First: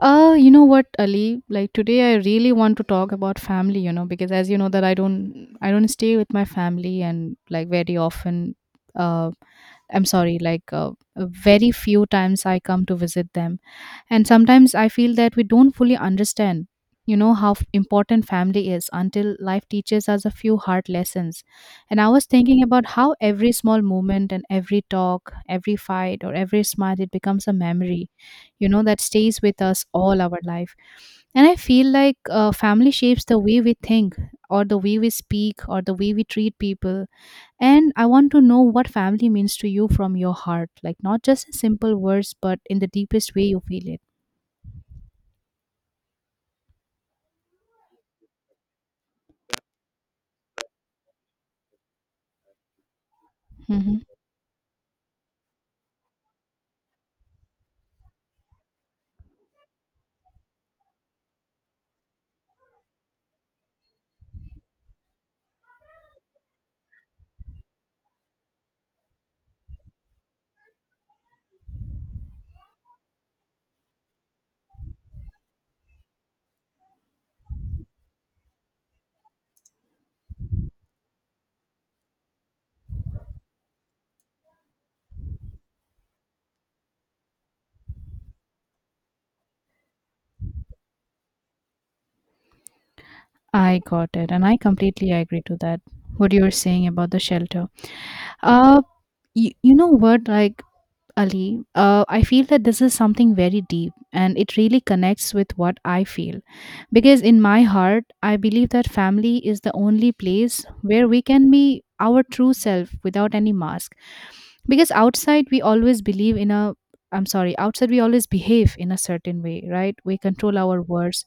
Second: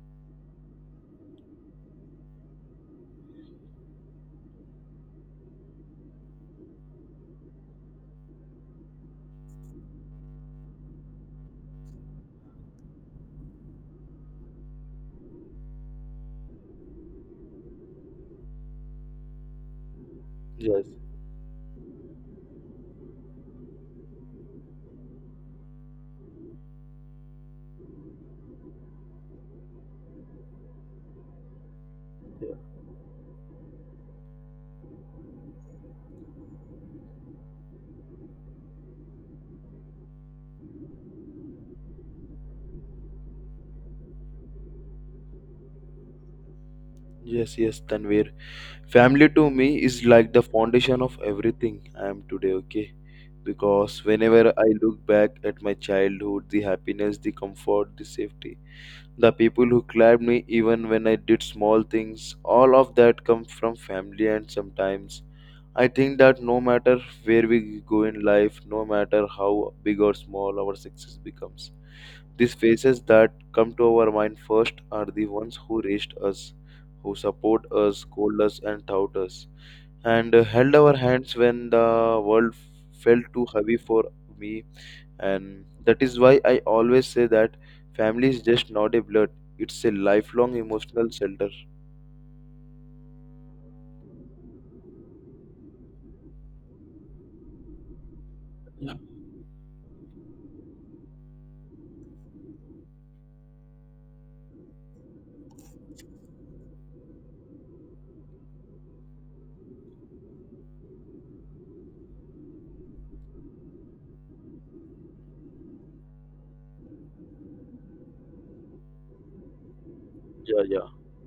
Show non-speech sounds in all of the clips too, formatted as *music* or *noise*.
You know what, Ali? Like today, I really want to talk about family. Because as you know that I don't stay with my family, and like very often, uh, I'm sorry, like very few times I come to visit them. And sometimes I feel that we don't fully understand, you know, how important family is until life teaches us a few Yes, hard lessons. And I was thinking about how every small moment and every talk, every fight, or every smile, it becomes a memory, that stays with us all our life. And I feel like yeah, family shapes the way we think, or the way we speak, or the way we treat people. And I want to know what family means to you from your heart, like not just in simple words, but in the deepest way you feel it. yes, yes, Tanvir. Family to me is like the foundation of everything I am today, okay? Mhm. Because whenever I look back at my childhood, the happiness, the comfort, the safety, the people who clapped me even when I did small things, all of that comes from family. And sometimes I think that no matter where we go in life, no matter how big or small our success becomes, these faces that come to our mind first are the ones who raised us, who support us, scold us, and taught us, and held our hands when the world felt too heavy for me. And that is why I always say that family is just not a blood; it's a lifelong emotional shelter. I got it, and I completely agree to that. What you were saying about the shelter. Uh, you know what, like Ali, I feel that this is something very deep, and it really connects with what I feel, because in my heart, I believe that family is the only place where we can be our true self without any mask, because outside we always believe in a. I'm sorry, outside we always behave in a certain way, right? We control Yeah, our yeah, words,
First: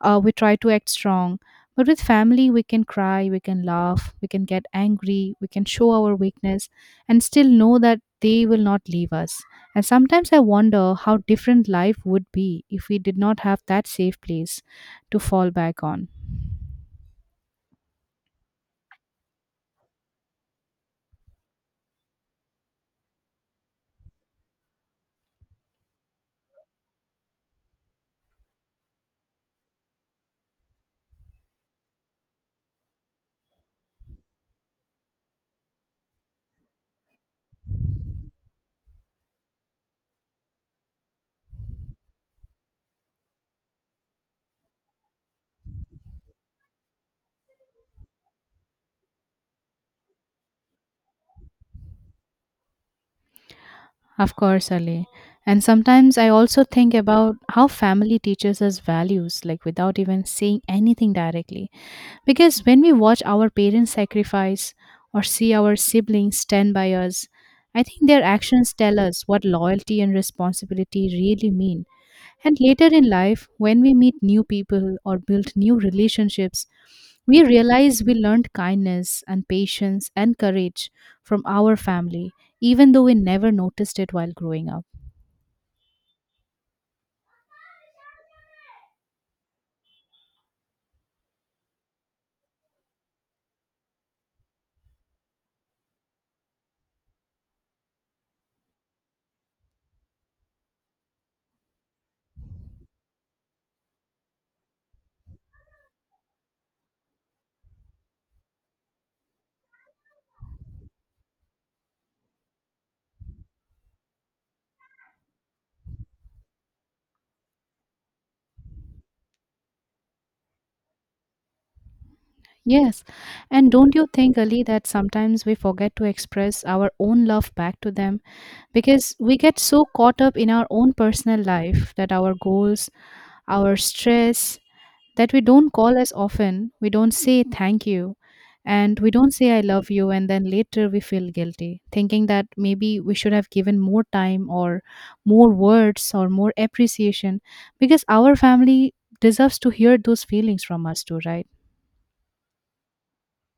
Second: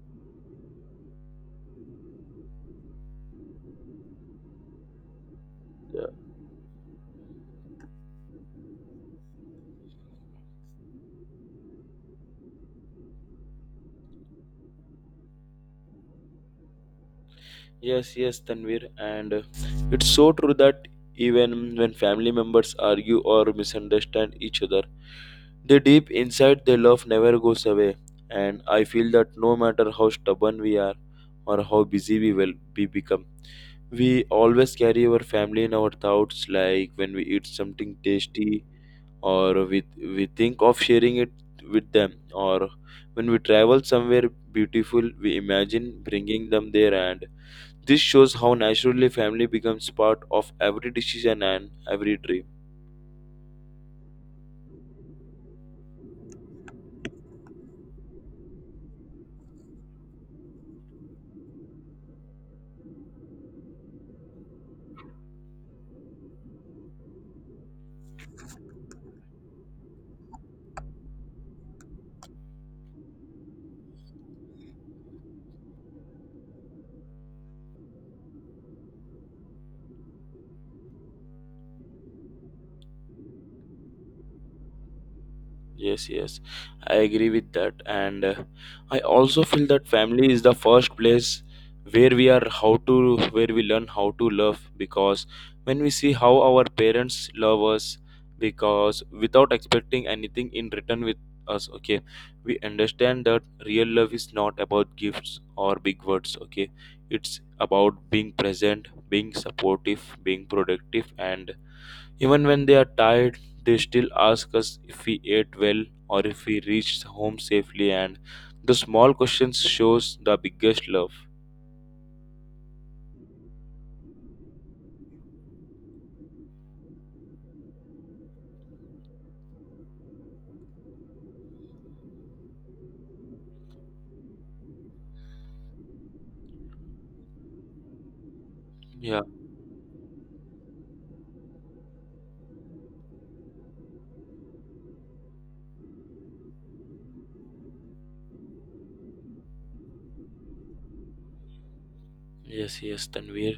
we try to act strong, but with family we can cry, we can laugh, we can get angry, we can show yeah. our weakness, and still know that they will not leave us. And sometimes I wonder how different life would be if we did not have that safe place to fall back on. Yes, yes, Tanvir, and it's so true that even when family members argue or misunderstand each other, the deep inside they love never goes away. And I feel that no matter how stubborn we are or how busy we will be become, we always carry our family in our thoughts. Like when we eat something tasty, or we think of sharing it with them, or when we travel somewhere beautiful, we imagine bringing them there, and this shows how naturally family becomes part of every decision and every dream. Of course, Ali. And sometimes I also think about how family teaches us values, like without even saying anything directly. Because when we watch our parents sacrifice or see our siblings stand by us, I think their actions tell us what loyalty and responsibility really mean. And later in life, when we meet new people or build new relationships, we realize we learned kindness and patience and courage from our family, even though we never noticed it while growing up. Yes, yes, I agree with that. And I also feel that family is the first place where we learn how to love, because when we see how our parents love us, because without expecting anything in return with us, okay, we understand that real love is not about gifts or big words, okay, it's about being present, being supportive, being productive, and even when they are tired, they still ask us if we ate well or if we reached home safely, and the small questions shows the biggest love. Yes. And don't you think, Ali, that sometimes we forget to express our own love back to them because we get so caught up in our own personal life, that our goals, our stress, that we don't call as often, we don't say thank you, and we Yeah. don't say I love you, and then later we feel guilty, thinking that maybe we should have given more time, or more words, or more appreciation, because our family deserves to hear those feelings from us too, right? Yes, yes, Tanvir,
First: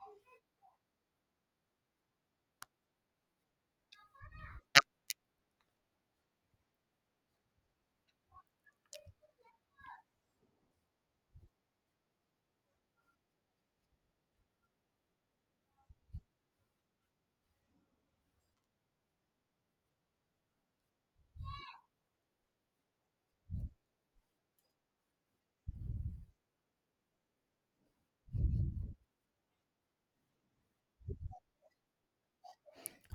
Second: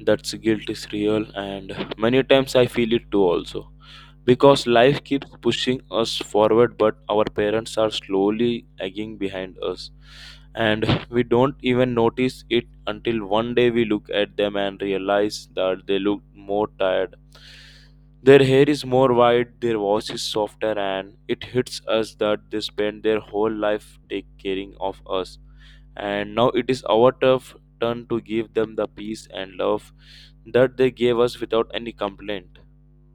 that's guilt is real, and many times I feel it too also. Because life keeps pushing us forward, but our parents are slowly egging behind us, and we don't even notice it until one day we look at them and realize that they look more tired. Their hair is more white, their voice is softer, and it hits us that they spend their whole life taking caring of us and now it is our turf return to give them the peace and love that they gave us without any complaint.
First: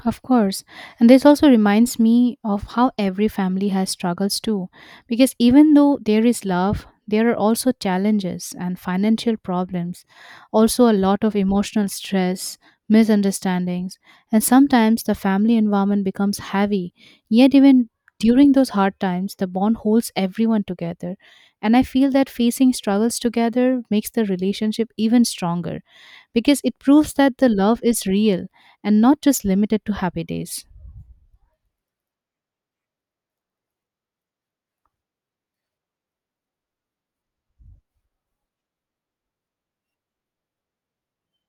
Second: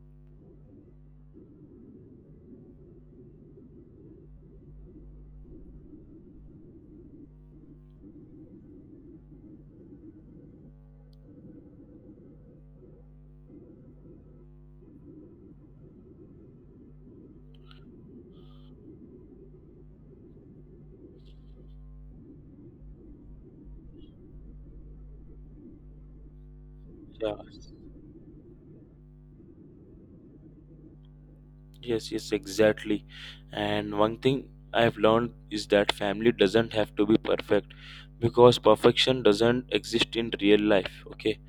Of course. And this also reminds me of how every family has struggles too. Because even though there is love, there are also challenges and financial problems, also a lot of emotional stress, misunderstandings, and sometimes the family environment becomes heavy. Yet, even during those hard times, the bond holds everyone together. And I feel that facing struggles together makes the relationship even stronger, because it proves Yeah, that the love is real and not just limited to happy days. yes, yes, exactly. And one thing I've learned is that family doesn't have to be perfect, because perfection doesn't exist in real life. Okay,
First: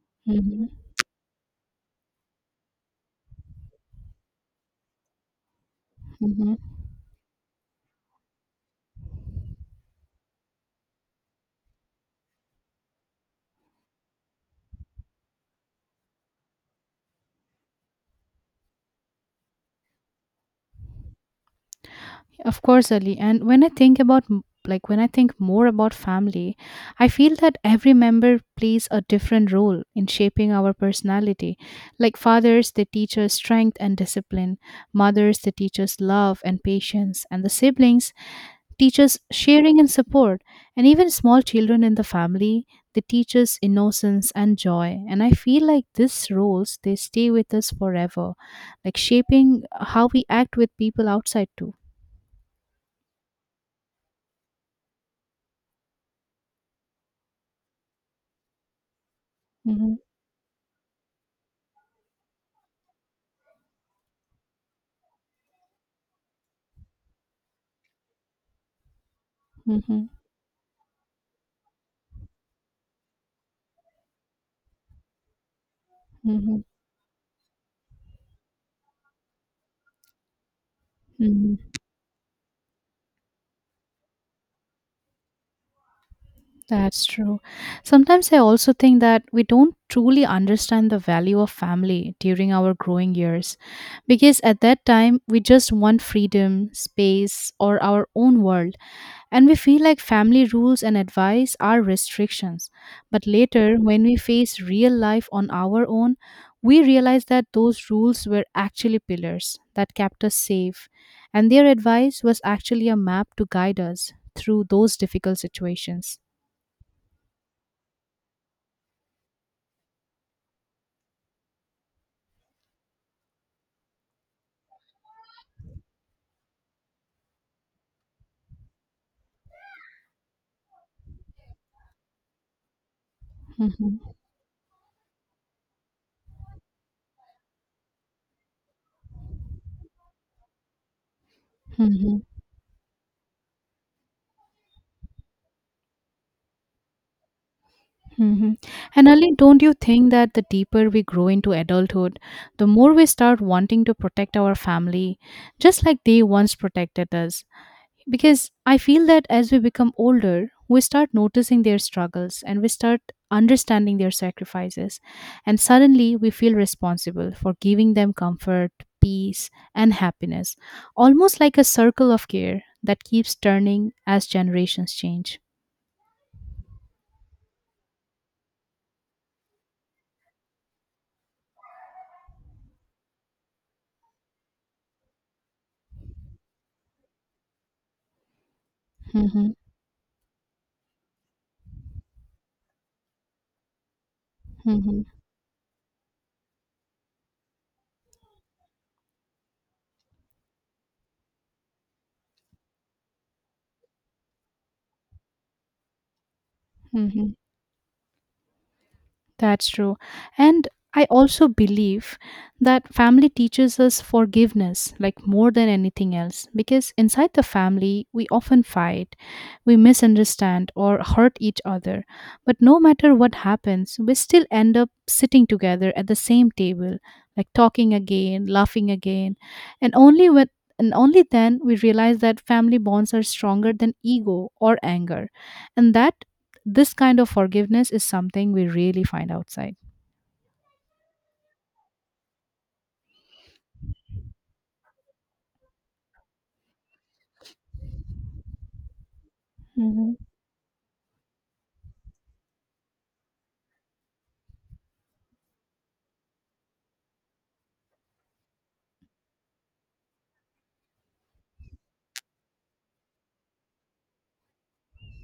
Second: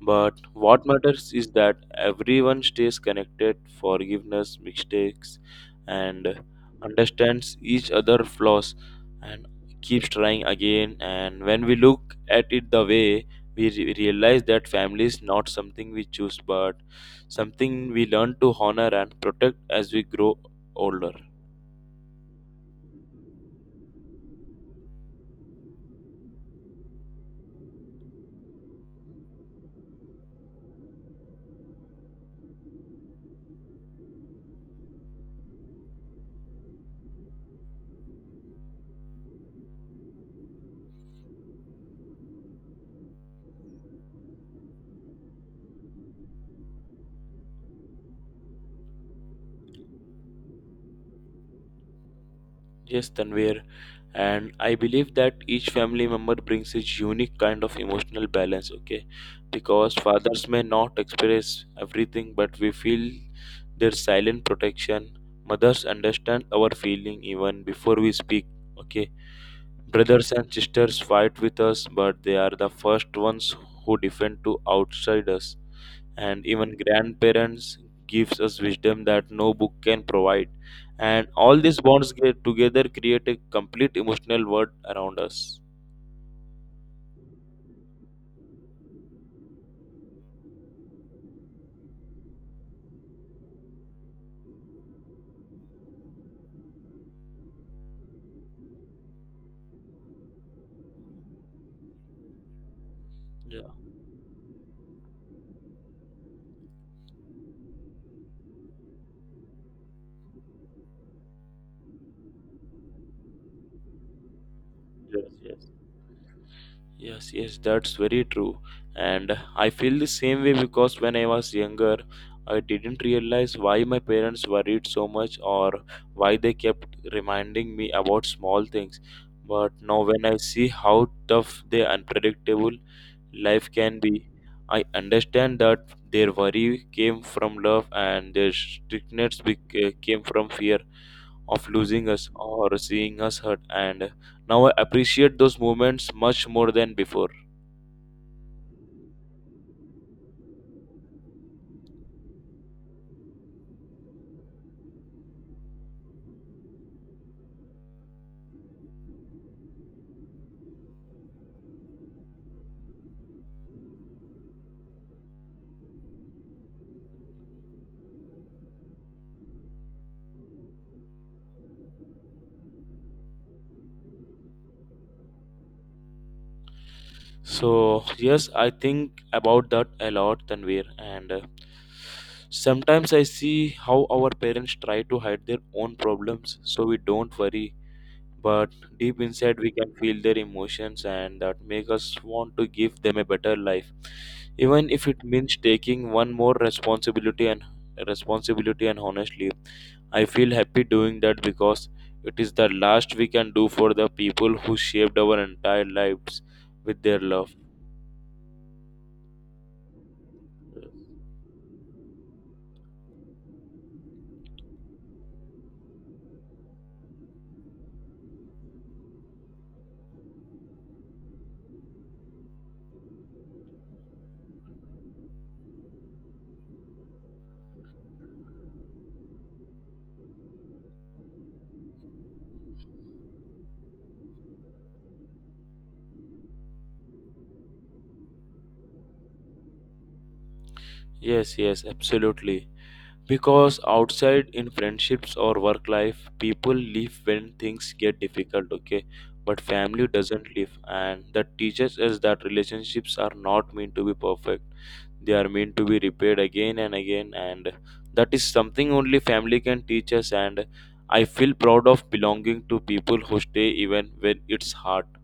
but Hmm. what matters is that everyone stays connected, forgiveness mistakes, and Hmm. understands each other flaws and keeps trying again. And when we look at it the way, we realize that family is not something we choose, but something we learn to honor and protect as we grow older. Of course, Ali. And when I think about like when I think more about family, I feel that every member plays a different role in shaping our personality. Like fathers, they teach us strength and discipline. Mothers, they teach us love and patience. And the siblings, teaches sharing and support, and even small children in the family, they teach us innocence and joy. And I feel like these roles, they stay with us forever, like shaping how we act with people outside too. Yes, Tanvir, and I believe that each family member brings his unique kind of emotional balance, okay? Mm-hmm. Because fathers may not express everything, but we feel their silent protection. Mothers understand our feeling even before we speak, okay? Mm-hmm. Brothers and sisters fight with us, but they are the first ones who defend to outsiders, and Mm-hmm. even grandparents gives us wisdom that no book can provide, and all these bonds get together create a complete emotional world around us. That's true. Sometimes I also think that we don't truly understand the value of family during our growing years, because at that time we just want freedom, space, or our own world. And we feel like family rules and advice are restrictions. But Yeah, later, when we face real life on our own, we realize that those rules were actually pillars that kept us safe. And their advice was actually a map to guide us through those yes, difficult yes, situations. yes, yes, that's very true. And I feel the same way, because when I was younger, I didn't realize why my parents worried so much, or why they kept reminding me about small things, but now when I see how tough they are unpredictable life Mhm. can be. I understand that their worry came from love and their strictness came from fear of losing Mhm. us or seeing us hurt. And now I appreciate those moments much more than before. Mhm. And Ali, don't you think that the deeper we grow into adulthood, the more we start wanting to protect our family, just like they once protected us? Because I feel that as we become older, we start noticing their struggles, and we start understanding their sacrifices. And suddenly we feel responsible for giving them comfort, peace, and happiness, almost like a circle of care that keeps turning as generations change. So, yes, I think about that a lot, Tanvir. And sometimes I see how our parents try to hide their own problems so we don't worry, but deep Hmm. inside we can feel their emotions, and that make us want to give them a better life, even if it means taking one more responsibility and responsibility. And honestly, I feel happy doing that, because it is the last we can do for the people who shaped our entire lives with their Mhm. love. That's true. And I also believe that family teaches us forgiveness, like more than anything else, because inside the family, we often fight, we misunderstand, or hurt each other. But no matter what happens, we still end up sitting together at the same table, like talking again, laughing again. And only when and only then we realize that family bonds are stronger than ego or anger. And that this kind of forgiveness is something we really find outside. Yes, yes, absolutely. Because outside in friendships or work life, people leave when things get difficult, okay? But family Hmm. doesn't leave, and that teaches us that relationships are not meant to be perfect. They are meant to be repaired again and again, and that is something only family can teach us. And I feel proud of belonging to people who stay even when it's hard.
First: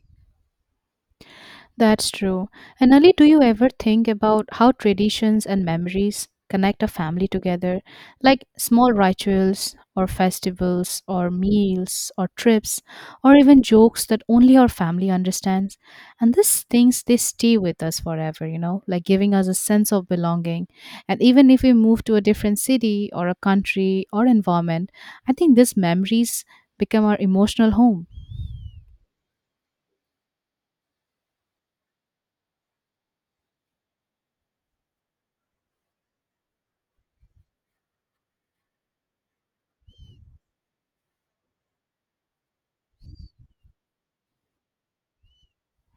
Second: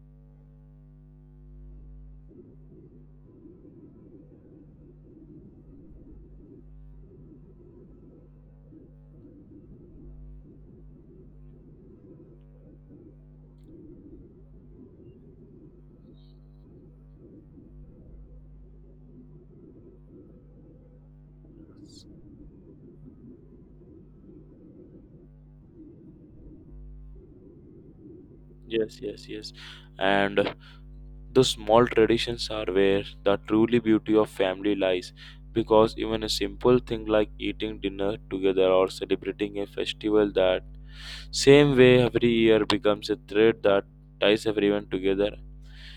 That's true. And Ali, do you ever think about how traditions and memories connect a family together? Like small rituals, or festivals, or meals, or trips, or even jokes that only our family understands. And these things, they stay with us forever, you know, like giving us a sense of belonging. And even if we move to a different city, or a country, or environment, I think these memories become our emotional home. Yes, yes, yes. And those small traditions are where the truly beauty of family lies, because even a simple thing like eating dinner together or celebrating a festival that same way every year becomes a thread that ties everyone together,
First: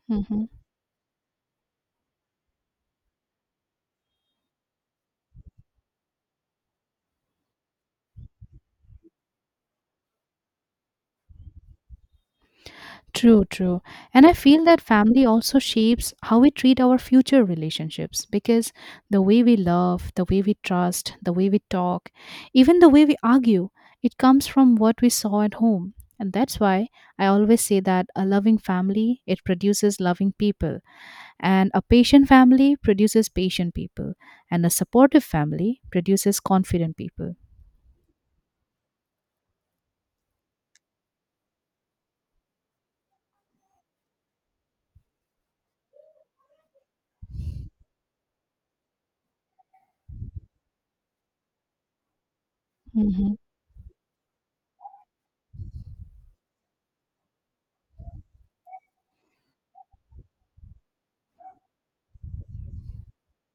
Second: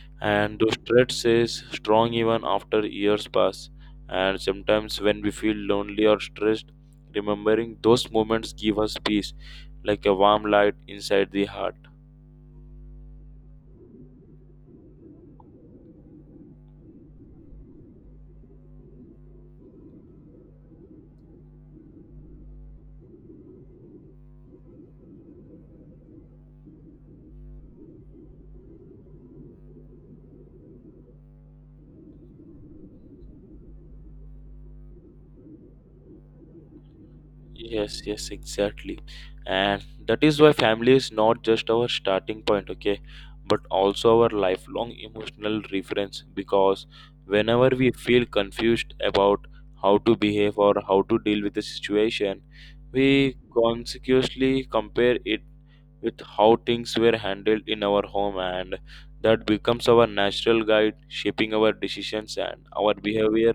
Mhm. and those threads stays strong even after years pass. And sometimes when we feel lonely or stressed, remembering those moments give us peace, like a warm light inside the heart. True, true. And I feel that family also shapes how we treat our future relationships, because the way we love, the way we trust, the way we talk, even the way we argue, it comes from what we saw at home. And that's why I always say that a loving family, it produces loving people. And a patient family produces patient people. And a supportive family produces confident people. Yes, yes, exactly. And that is why family is not just our starting point, okay, but also our lifelong emotional reference, because whenever we feel confused about how to behave or how to deal with the situation, Hmm. we consciously compare it with how things were handled in our home, and that becomes our natural guide shaping our decisions and our behavior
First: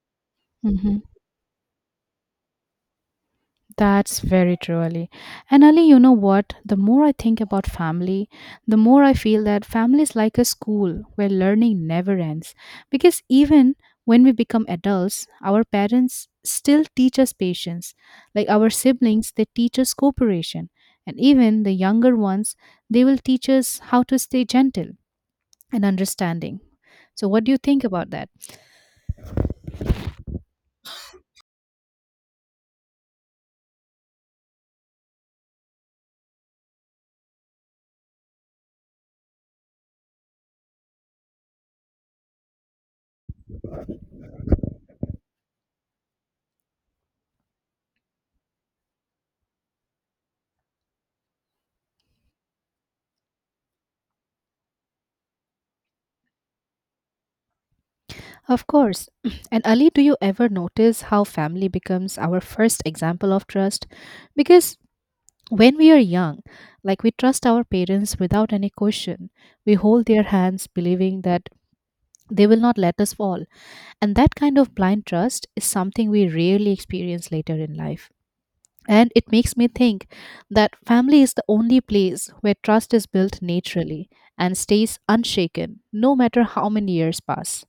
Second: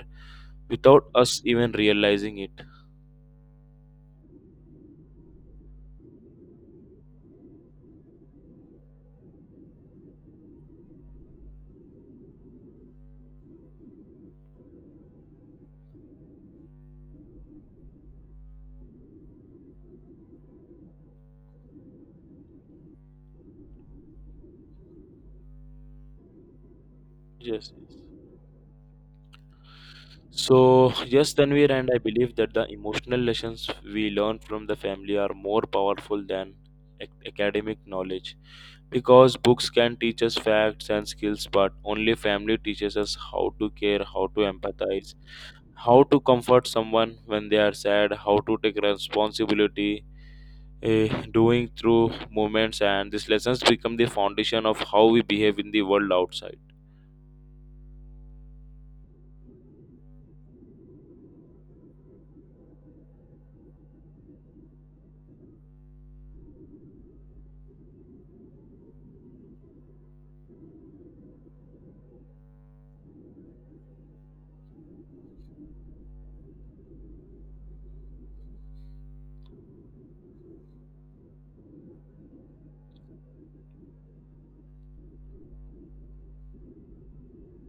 Hmm. without us even realizing it. That's very true, Ali. And Ali, you know what? The more I think about family, the more I feel that family is like a school where learning never ends. Because even when we become adults, our parents still teach us patience. Like our siblings, they teach us cooperation. And even the younger ones, they will teach us how to stay gentle and understanding. So, what do you Yes, think yes. about that? So, yes, Tanvir, and I believe that the emotional lessons we learn from the family are more powerful than academic knowledge, because books can teach us facts and skills, but only family teaches us how to care, how to empathize, how to comfort someone when they are sad, how to take responsibility. eh, Doing through moments, and these lessons become the foundation of how we behave in the world outside. Of course. *clears throat* And Ali, do you ever notice how family becomes our first example of trust? Because when we are young, like we trust our parents without any question, we hold their hands believing that they will not let us fall. And that kind of blind trust is something we rarely experience later in life. And it makes me think that family is the only place where trust is built naturally and stays unshaken no matter how many years pass.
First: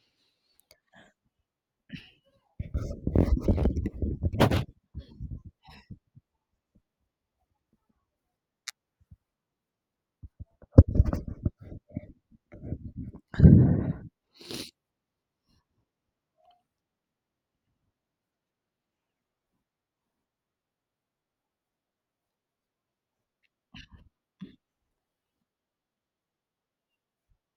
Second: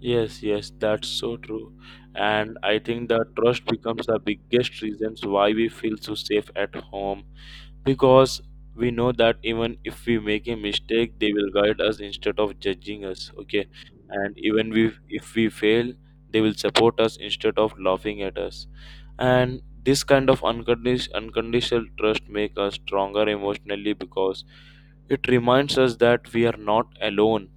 Yes, yes, that's so true. And I think the trust becomes the biggest reasons why we feel so safe at home, because we know that even if we make a mistake, they will guide us instead of judging us. Okay, and even we if we fail, they will support us instead of laughing at us. And this kind of unconditional trust make us stronger emotionally, because it reminds us that we are not alone.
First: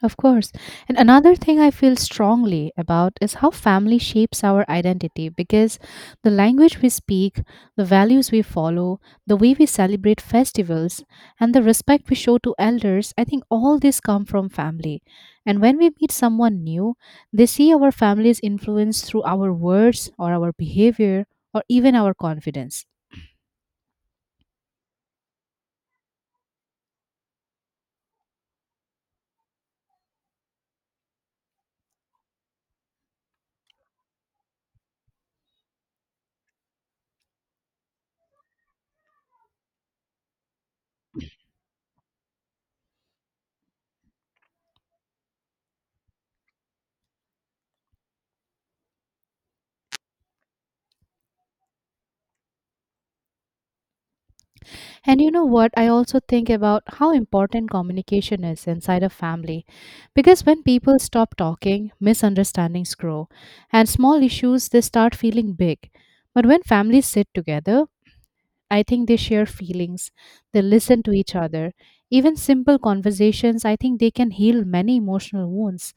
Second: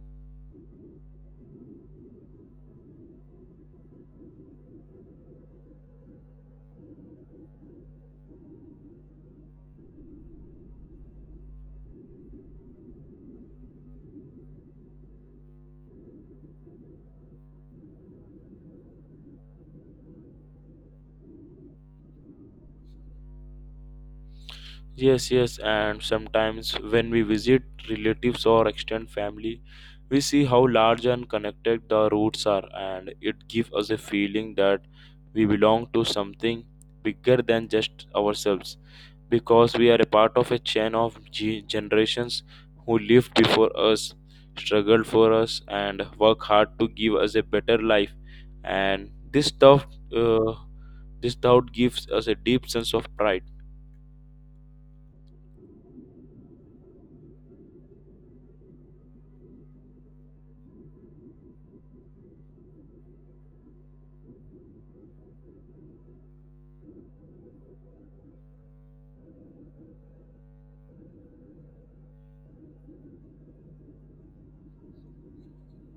Of course. And another thing I feel strongly about is how family shapes our identity, because the language we speak, the values we follow, the way we celebrate festivals, and the respect we show to elders, I think all this come from family. And when we meet someone new, they see our family's influence through our words, or our behavior, or even our confidence. Yes, yes, and sometimes when we visit relatives or extended family, we see how large and connected the roots are, and it gives us a feeling that we belong to something bigger than just ourselves, because we are a part of a chain of generations who lived before us, struggled for us, and work hard to give us a better life. And uh, this doubt gives us a deep sense of pride. And you know what? I also think about how important communication is inside a family. Because when people stop talking, misunderstandings grow, and small issues, they start feeling big. But when families sit together, I think they share feelings, they listen to each other. Even simple conversations, I think they can heal many emotional wounds.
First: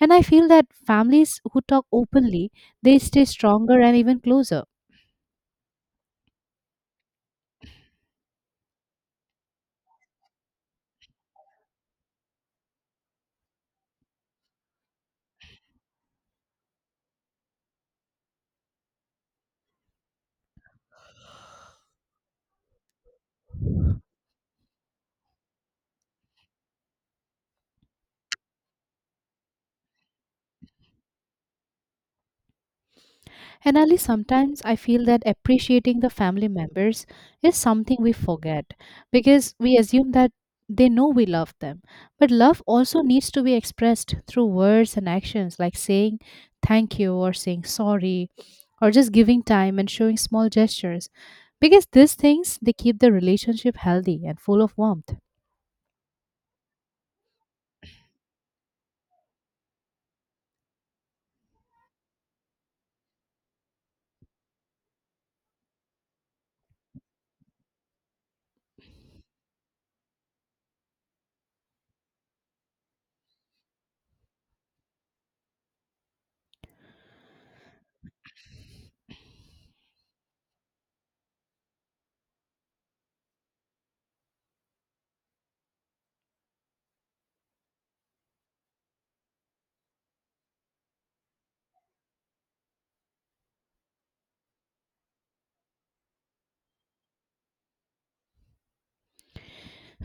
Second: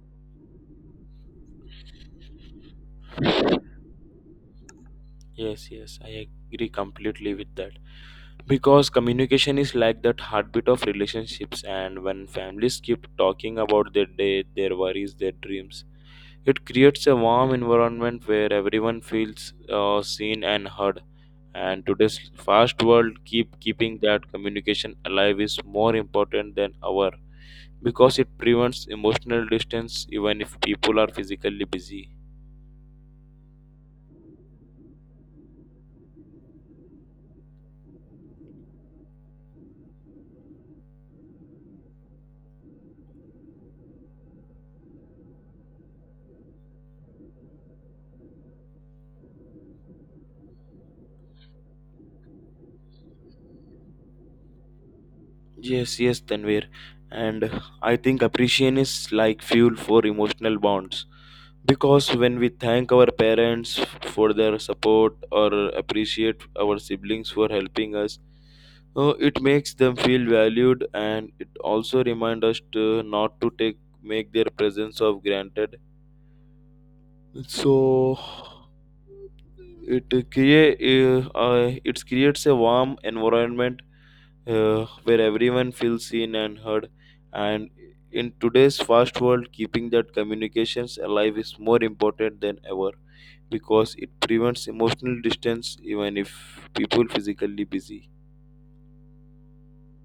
And I feel that families who talk openly, they stay stronger and even closer. Yes, yes, I agree completely with that. Because communication is like that heartbeat of relationships, and when families keep talking about their day, their worries, their dreams, it creates a warm environment where everyone feels seen and heard. And today's fast world, keeping that communication alive is more important than ever, because it prevents emotional distance even if people are physically busy. And Ali, sometimes I feel that appreciating the family members is something we forget, because we assume that they know we love them. But love also needs to be expressed through words and actions, like saying thank you, or saying sorry, or just giving time and showing small gestures. Because these things, they keep the relationship healthy and full of warmth. Yes, yes, Tanvir. And I think appreciation is like fuel for emotional bonds. Because when we thank our parents for their support or appreciate our siblings for helping us, it makes them feel valued, and it also reminds us to not to take make their presence of granted. So it creates a warm environment where everyone feels seen and heard. And in today's fast world, keeping that communications alive is more important than ever, because it prevents emotional distance even if people physically busy.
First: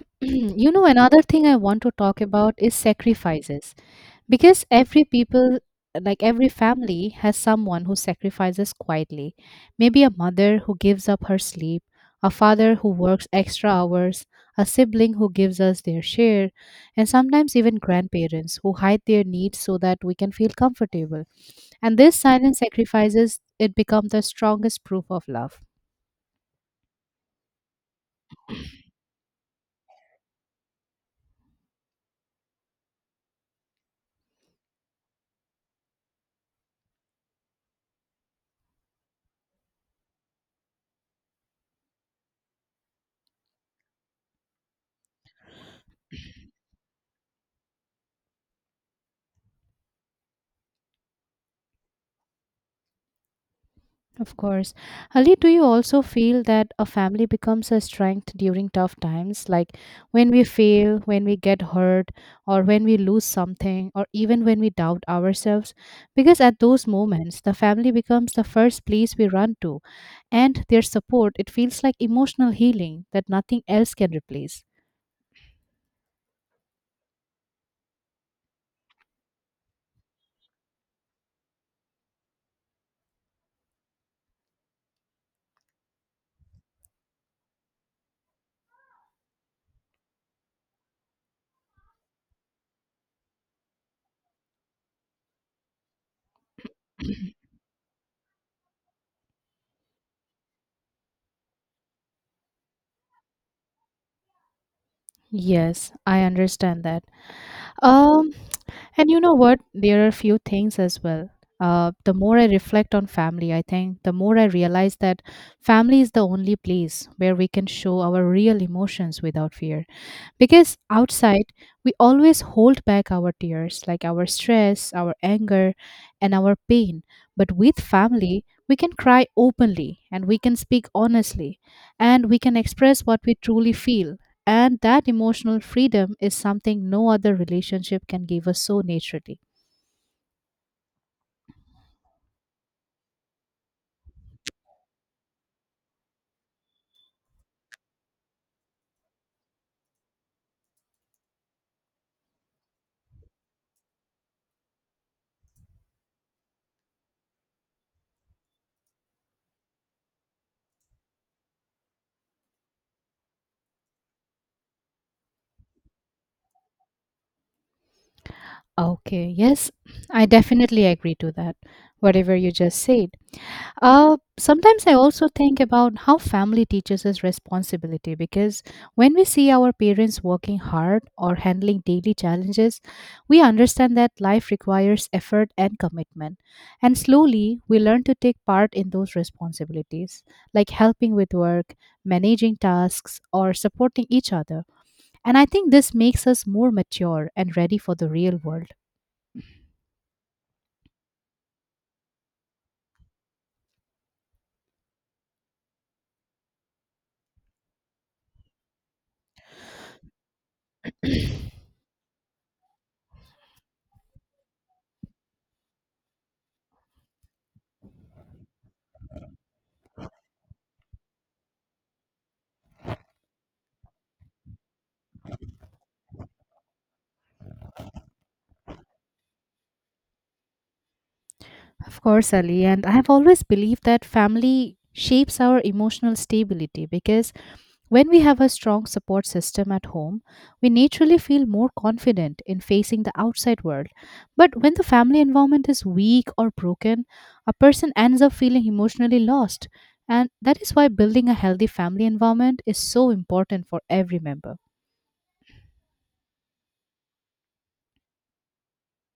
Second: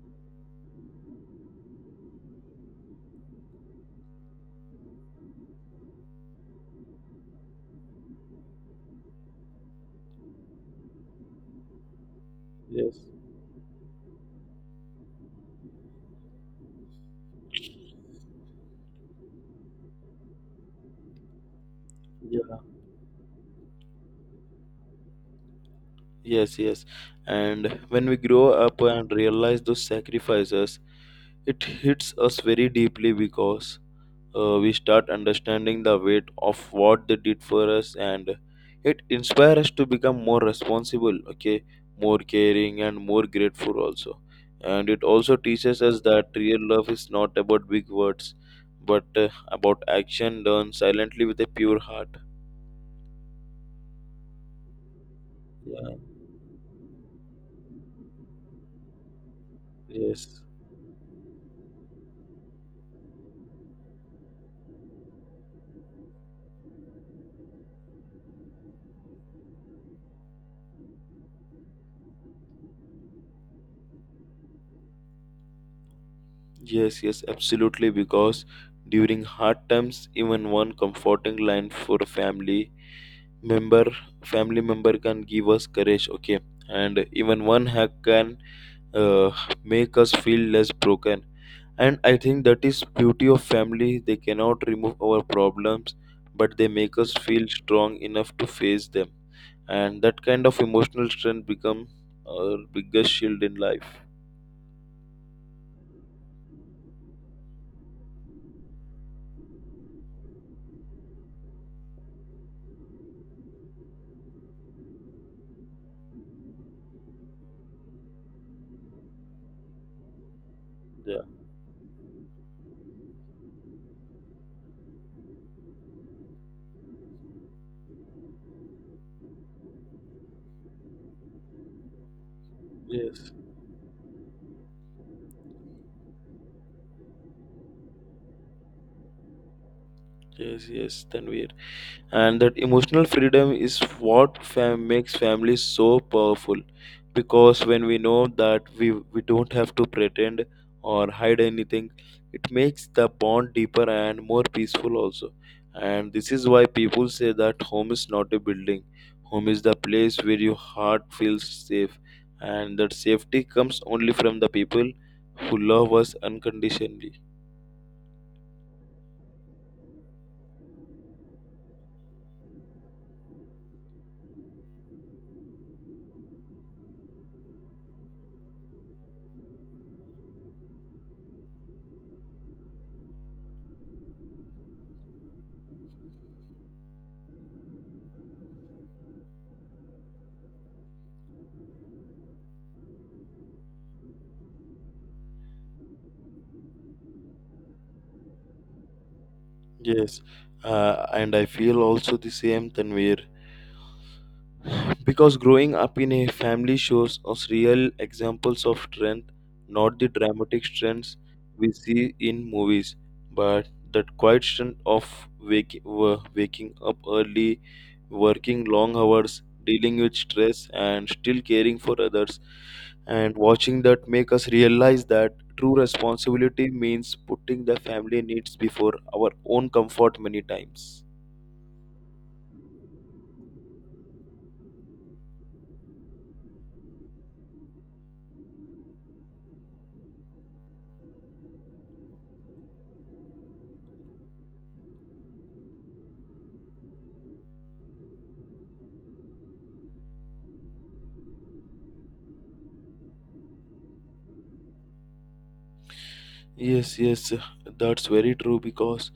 *clears throat* Another thing I want to talk about is sacrifices, because every people, like every family, has someone who sacrifices quietly, maybe a mother who gives up her sleep, a father who Yes. works extra hours, a sibling who gives us their share, and sometimes even grandparents who hide their needs so that we can feel comfortable. And this Yeah. silent sacrifices, it becomes the strongest proof of love. Yes, yes. And when we grow up and realize those sacrifices, it hits us very deeply because we start understanding the weight of what they did for us, and it inspires us to become more responsible, okay, more caring and more grateful also. And it also teaches us that real love is not about big words but about action done silently with a pure heart. Of course. Ali, do you Yeah, also feel that a family becomes a strength during tough times? Like when yes, we fail, when we get hurt, or when we lose something, or even when we doubt ourselves? Because at those moments, the family becomes the first place we run to, and their support, it feels like emotional healing that nothing else can replace. yes, yes, absolutely, because during hard times even one comforting line for a member family member can give us courage, okay. And even one hack can uh, make us feel less broken. And I think that is beauty of family: they cannot remove our problems, but they make us *clears throat* feel strong enough to face them. And that kind of emotional strength become our biggest shield in life. Yes, I understand that. Um, And you know what? There are a few things as well. The more I reflect on family, I think the more I realize that family is the only place where we can show our real emotions without fear. Because Yeah, outside, we always hold back our tears, like our stress, our anger, and our pain. But with family, we can cry openly and we can speak honestly and we can express what yes, we truly feel and that emotional freedom is something no other relationship can give us so naturally. yes, yes, Tanvir. And that emotional freedom is what makes families so powerful, because when we know that we don't have to pretend or hide anything, it makes the bond deeper and more peaceful also. And this is why people say that home is not a building, home is the place where your heart feels safe, and that safety comes only from the people who love us unconditionally. Okay, yes, I definitely agree to that, whatever you just said. Sometimes I also think about how family teaches us responsibility because when we see our parents working hard or handling daily challenges, we understand that life requires effort and commitment. And slowly, we learn to take part in those responsibilities, like helping with work, managing tasks, or supporting each other. And I think this makes us more mature and ready for the real world. Yes. And I feel also the same, Tanvir. Because growing up in a family shows us real examples of strength, not the dramatic strengths we see in movies, but that quiet strength of waking up early, working long hours, dealing with stress, and still caring for others. And watching that make us realize that true responsibility means putting the family needs before our own comfort many times. Of course, Ali, and I have always believed that family shapes our emotional stability because when we have a strong support system at home, we naturally feel more confident in facing the outside world. But when the family environment is weak or broken, a person ends up feeling emotionally lost. And that is why building a healthy family environment is so important for every member. Yes, yes, that's very true, because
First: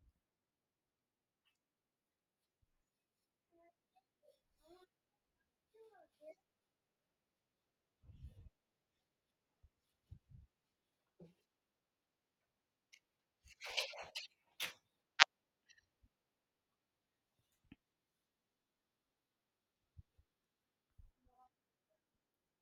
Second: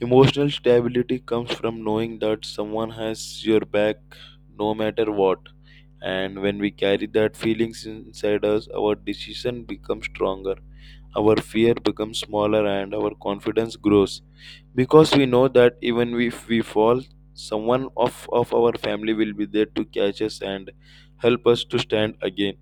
emotional stability comes from knowing that someone has your back no matter what. And when we carry that feelings inside us, our decision becomes stronger, our fear becomes smaller, and our confidence grows. Because we know that even if we fall, someone of our family will be there to catch us and help us to stand again.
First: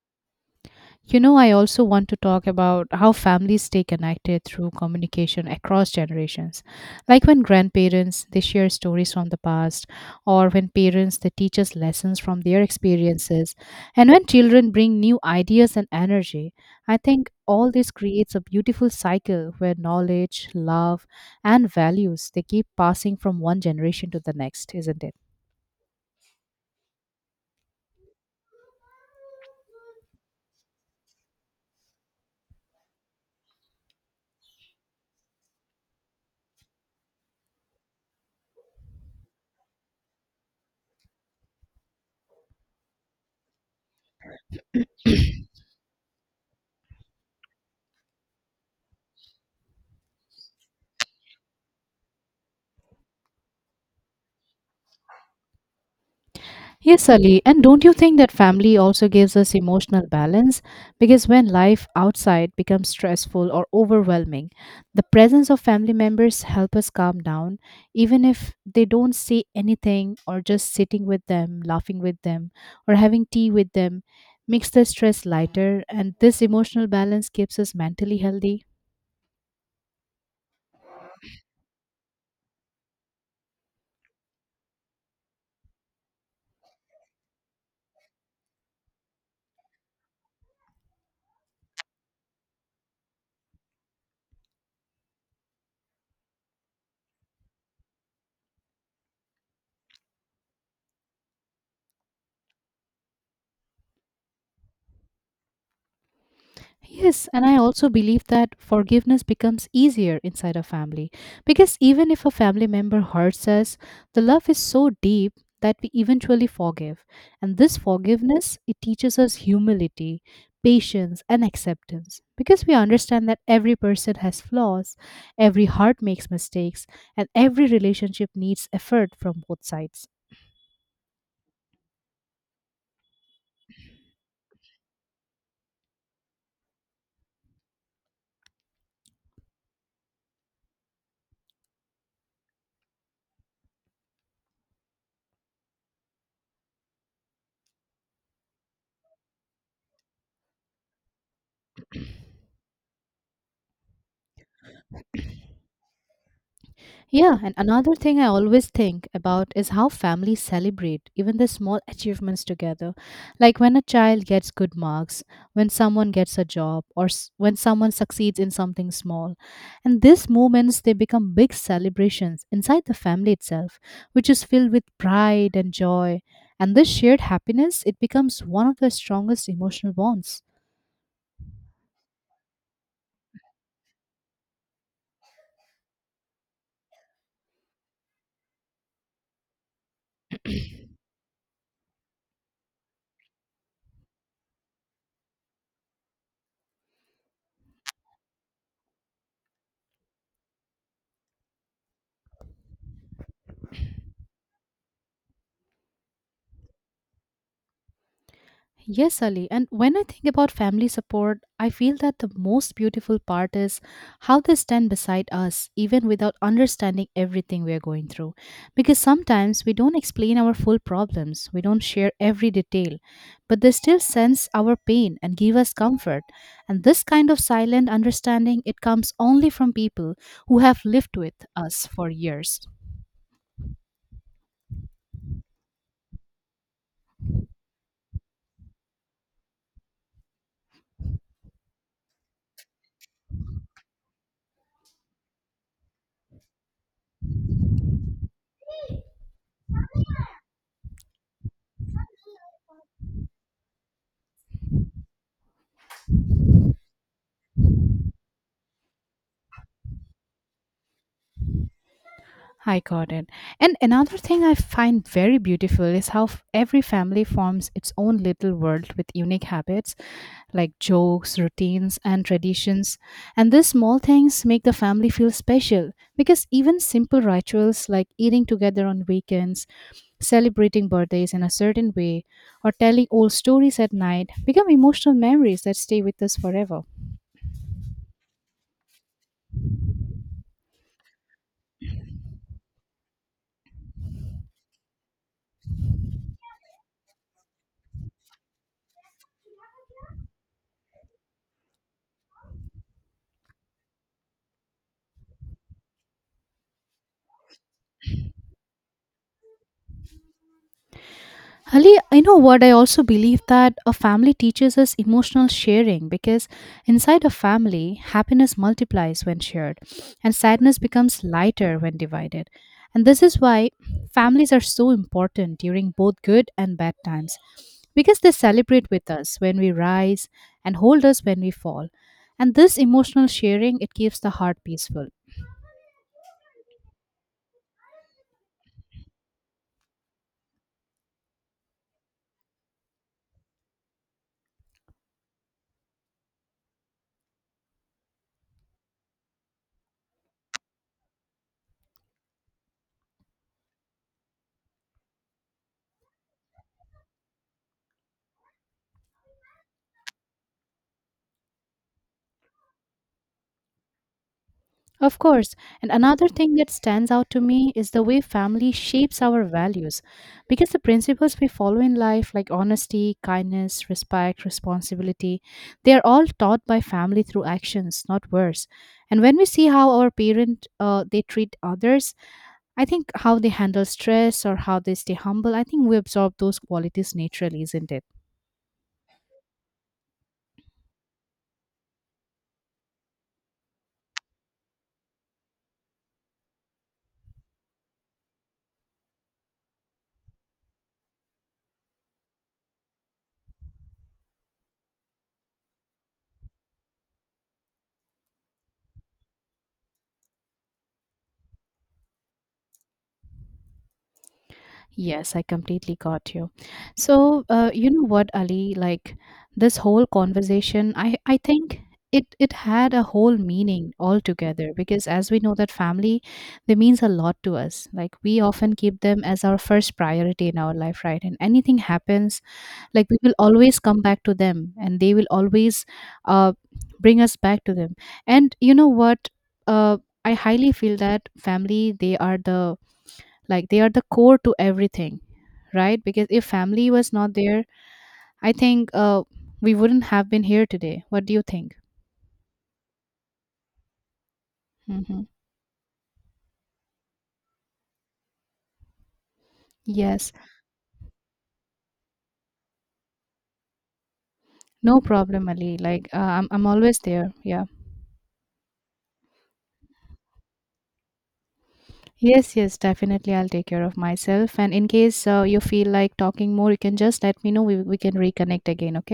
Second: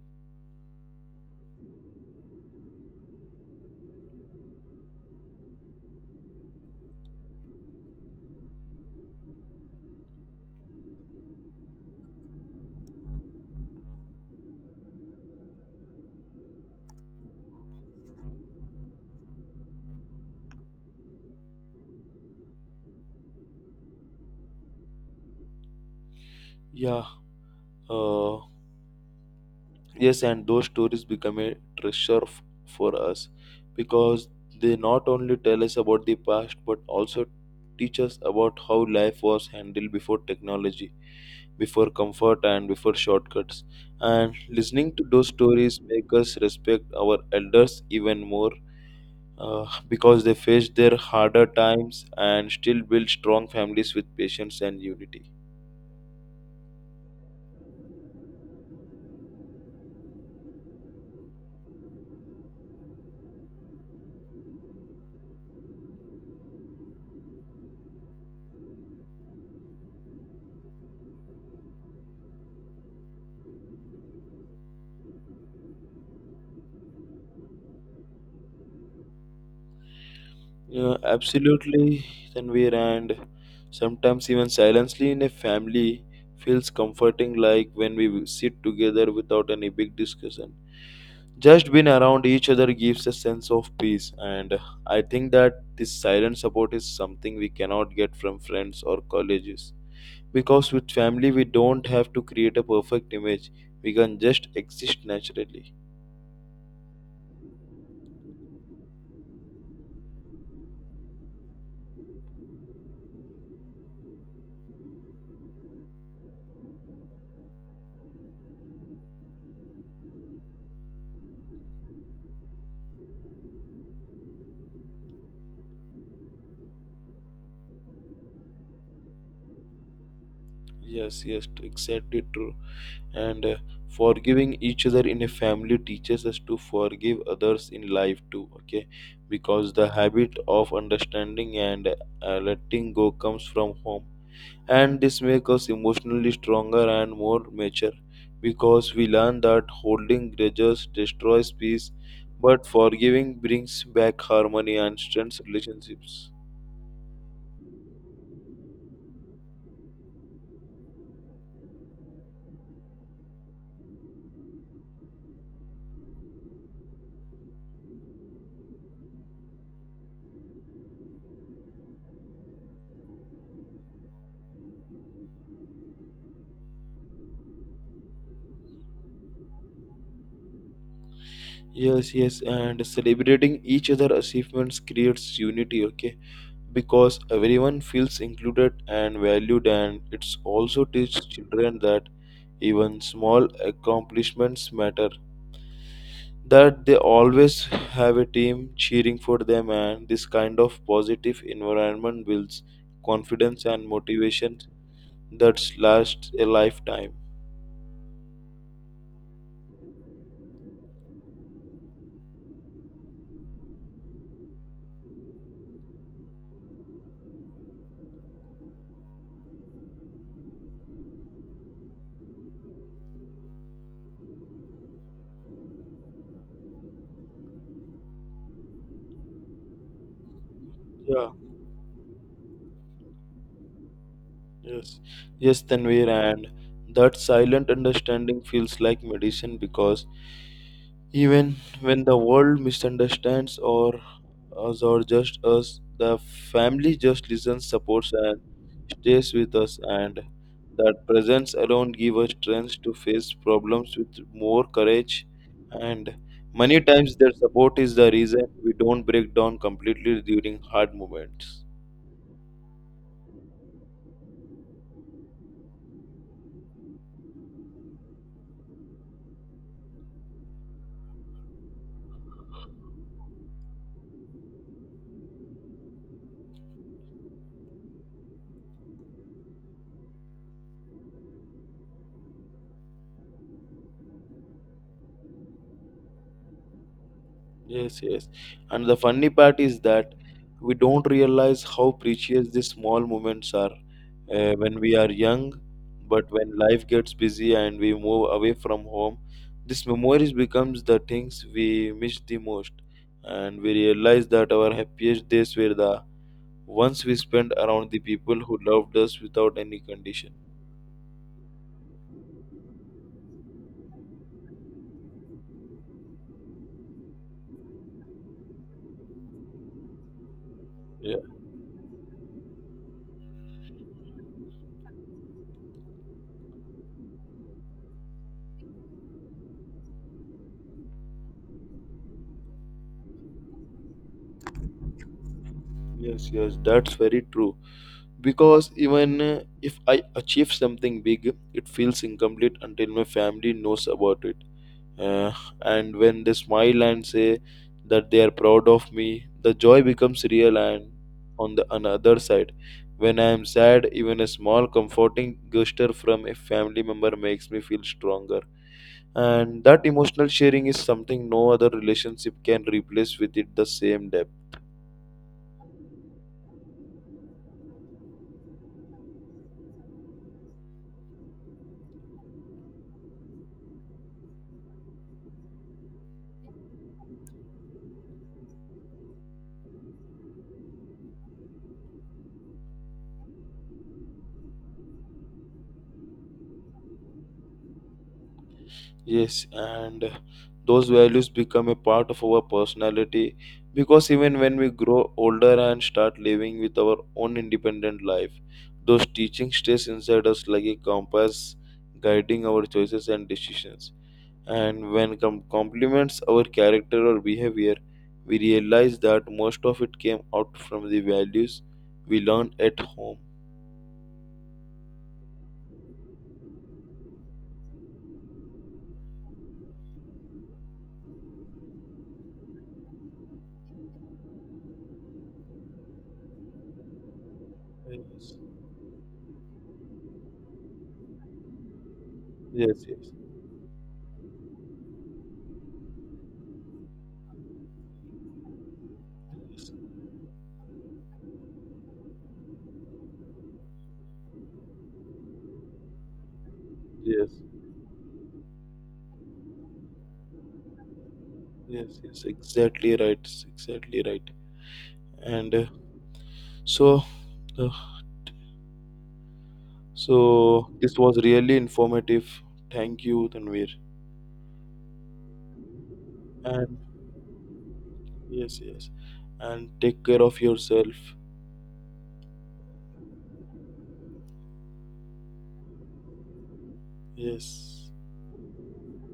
You know, I also want to talk about how families stay connected through communication across generations. Like when grandparents, they share stories from the past, or when parents, they teach us lessons from their experiences, and when children bring new ideas and energy. I think all this creates a beautiful cycle where knowledge, love, and values, they keep passing from one generation to the next, isn't it? Yeah. Uh, Yes, and those stories become a for us, because they not only tell us about the past but also teach us about how life was handled before technology, before comfort, and before shortcuts. And listening to those stories make us respect our elders even more, because they faced their harder times and still built strong families with patience and unity. Yes, Ali, and don't you think that family also gives us emotional balance? Because when life outside becomes stressful or overwhelming, the presence of family members help us calm down, even if they don't say anything or just sitting with them, laughing with them, or having tea with them makes the stress lighter, and this emotional balance keeps us mentally healthy. Yeah, absolutely, Tanvir, and sometimes even silently in a family feels comforting, like when we sit together without any big discussion. Just being around each other gives a sense of peace, and I think that this silent support is something we cannot get from friends or colleges. Because with family, we don't have to create a perfect image, we can just exist naturally. Yes, and I also believe that forgiveness becomes easier inside a family because even if a family member hurts us, the love is so deep that we eventually forgive. And this forgiveness, it teaches us humility, patience, and acceptance because we understand that every person has flaws, every heart makes mistakes, and every relationship needs effort from both sides. Yes, yes, exactly true. And forgiving each other in a family teaches us to forgive others in life too, okay? Because the habit of understanding and letting go comes from home. And this makes us emotionally stronger and more mature, because we learn that holding grudges destroys peace, but forgiving brings back harmony and strengthens relationships. Yeah, and another thing I always think about is how families celebrate even the small achievements together. Like when a child gets good marks, when someone gets a job, when someone succeeds in something small. And these moments, they become big celebrations inside the family itself, which is filled with pride and joy. And this shared happiness, it becomes one of the strongest emotional bonds. Yes, yes, and celebrating each other achievements creates unity, okay? Because everyone feels included and valued, and it's also teaches children that even small accomplishments matter, that they always have a team cheering for them. And this kind of positive environment builds confidence and motivation that lasts a lifetime. Yes, Ali. And when I think about family support, I feel that the most beautiful part is how they stand beside us, even without understanding everything we are going through. Because sometimes we don't explain our full problems, we don't share every detail, but they still sense our pain and give us comfort. And this kind of silent understanding, it comes only from people who have lived Yeah, with us for years. yes, yes, Tanvir, and that silent understanding feels like medicine, because even when the world misunderstands or us or just us, the family just listens, supports, and stays with us. And that presence alone gives us strength to face problems with more courage. And many times, their support is the reason we don't break down completely during hard moments. I got it. And another thing I find very beautiful is how every family forms its own little world with unique habits like jokes, routines, and traditions. And these small things make the family feel special because even simple rituals like eating together on weekends, celebrating birthdays in a certain way, or telling old stories at night become emotional memories that stay with us forever. Yes, yes. And the funny part is that we don't realize how precious these small moments are, when we are young. But when life gets busy and we move away from home, these memories becomes the things we miss the most. And we realize that our happiest days were the ones we spent around the people who loved us without any condition. Ali, I know what I also believe that a family teaches us emotional sharing because inside a family, happiness multiplies when shared and sadness Yeah. becomes lighter when divided. And this is why families are so important during both good and bad times because they celebrate with us when we rise and hold us when we fall. And this emotional sharing, it keeps the heart peaceful. Yes, yes, that's very true. Because even, if I achieve something big, it feels incomplete until my family knows about it. Uh, and when they smile and say that they are proud of me, the joy becomes real. And on the another side, when I am sad, even a small comforting gesture from a family member makes me feel stronger. And that emotional sharing is something no other relationship can replace with it the same depth. Of course. And another thing that stands out to me is the way family shapes our values. Because the principles we follow in life, like honesty, kindness, respect, responsibility, they are all taught by family through actions, not words. And when we see how our parent they treat others, I think how they handle stress or how they stay humble, I think we absorb those qualities naturally, isn't it? Yes, and those values become a part of our personality, because even when we grow older and start living with our own independent life, those teachings stays inside us like a compass guiding our choices and decisions. And when complements our character or behavior, we realize that most of it came out from the values we learned at home. Yes, I completely got you. So, you know what, Ali, like this whole conversation, I think it had a whole meaning altogether because as we know that family, they means a lot to us. Like Yes, we often keep them as our first priority in our life, right? And anything happens, yes, like yes, we will always come back to them and they will always uh, bring us back to them. And you know what, yes, uh, I highly feel that family, they are the like they are the core to everything, right? Because if family was yes, not there, I think we wouldn't have been here today. What do you think? yes, yes, exactly right, exactly right. Hmm. and so uh, Yes. so this was really informative. Thank you, Tanvir. No problem, Ali. Like I'm And always there. Yeah. yes, yes. And take care of yourself. Yes, yes, definitely, I'll take care of myself, and in case you feel like talking more, you can just let me know. we, Yes. we can reconnect again, okay?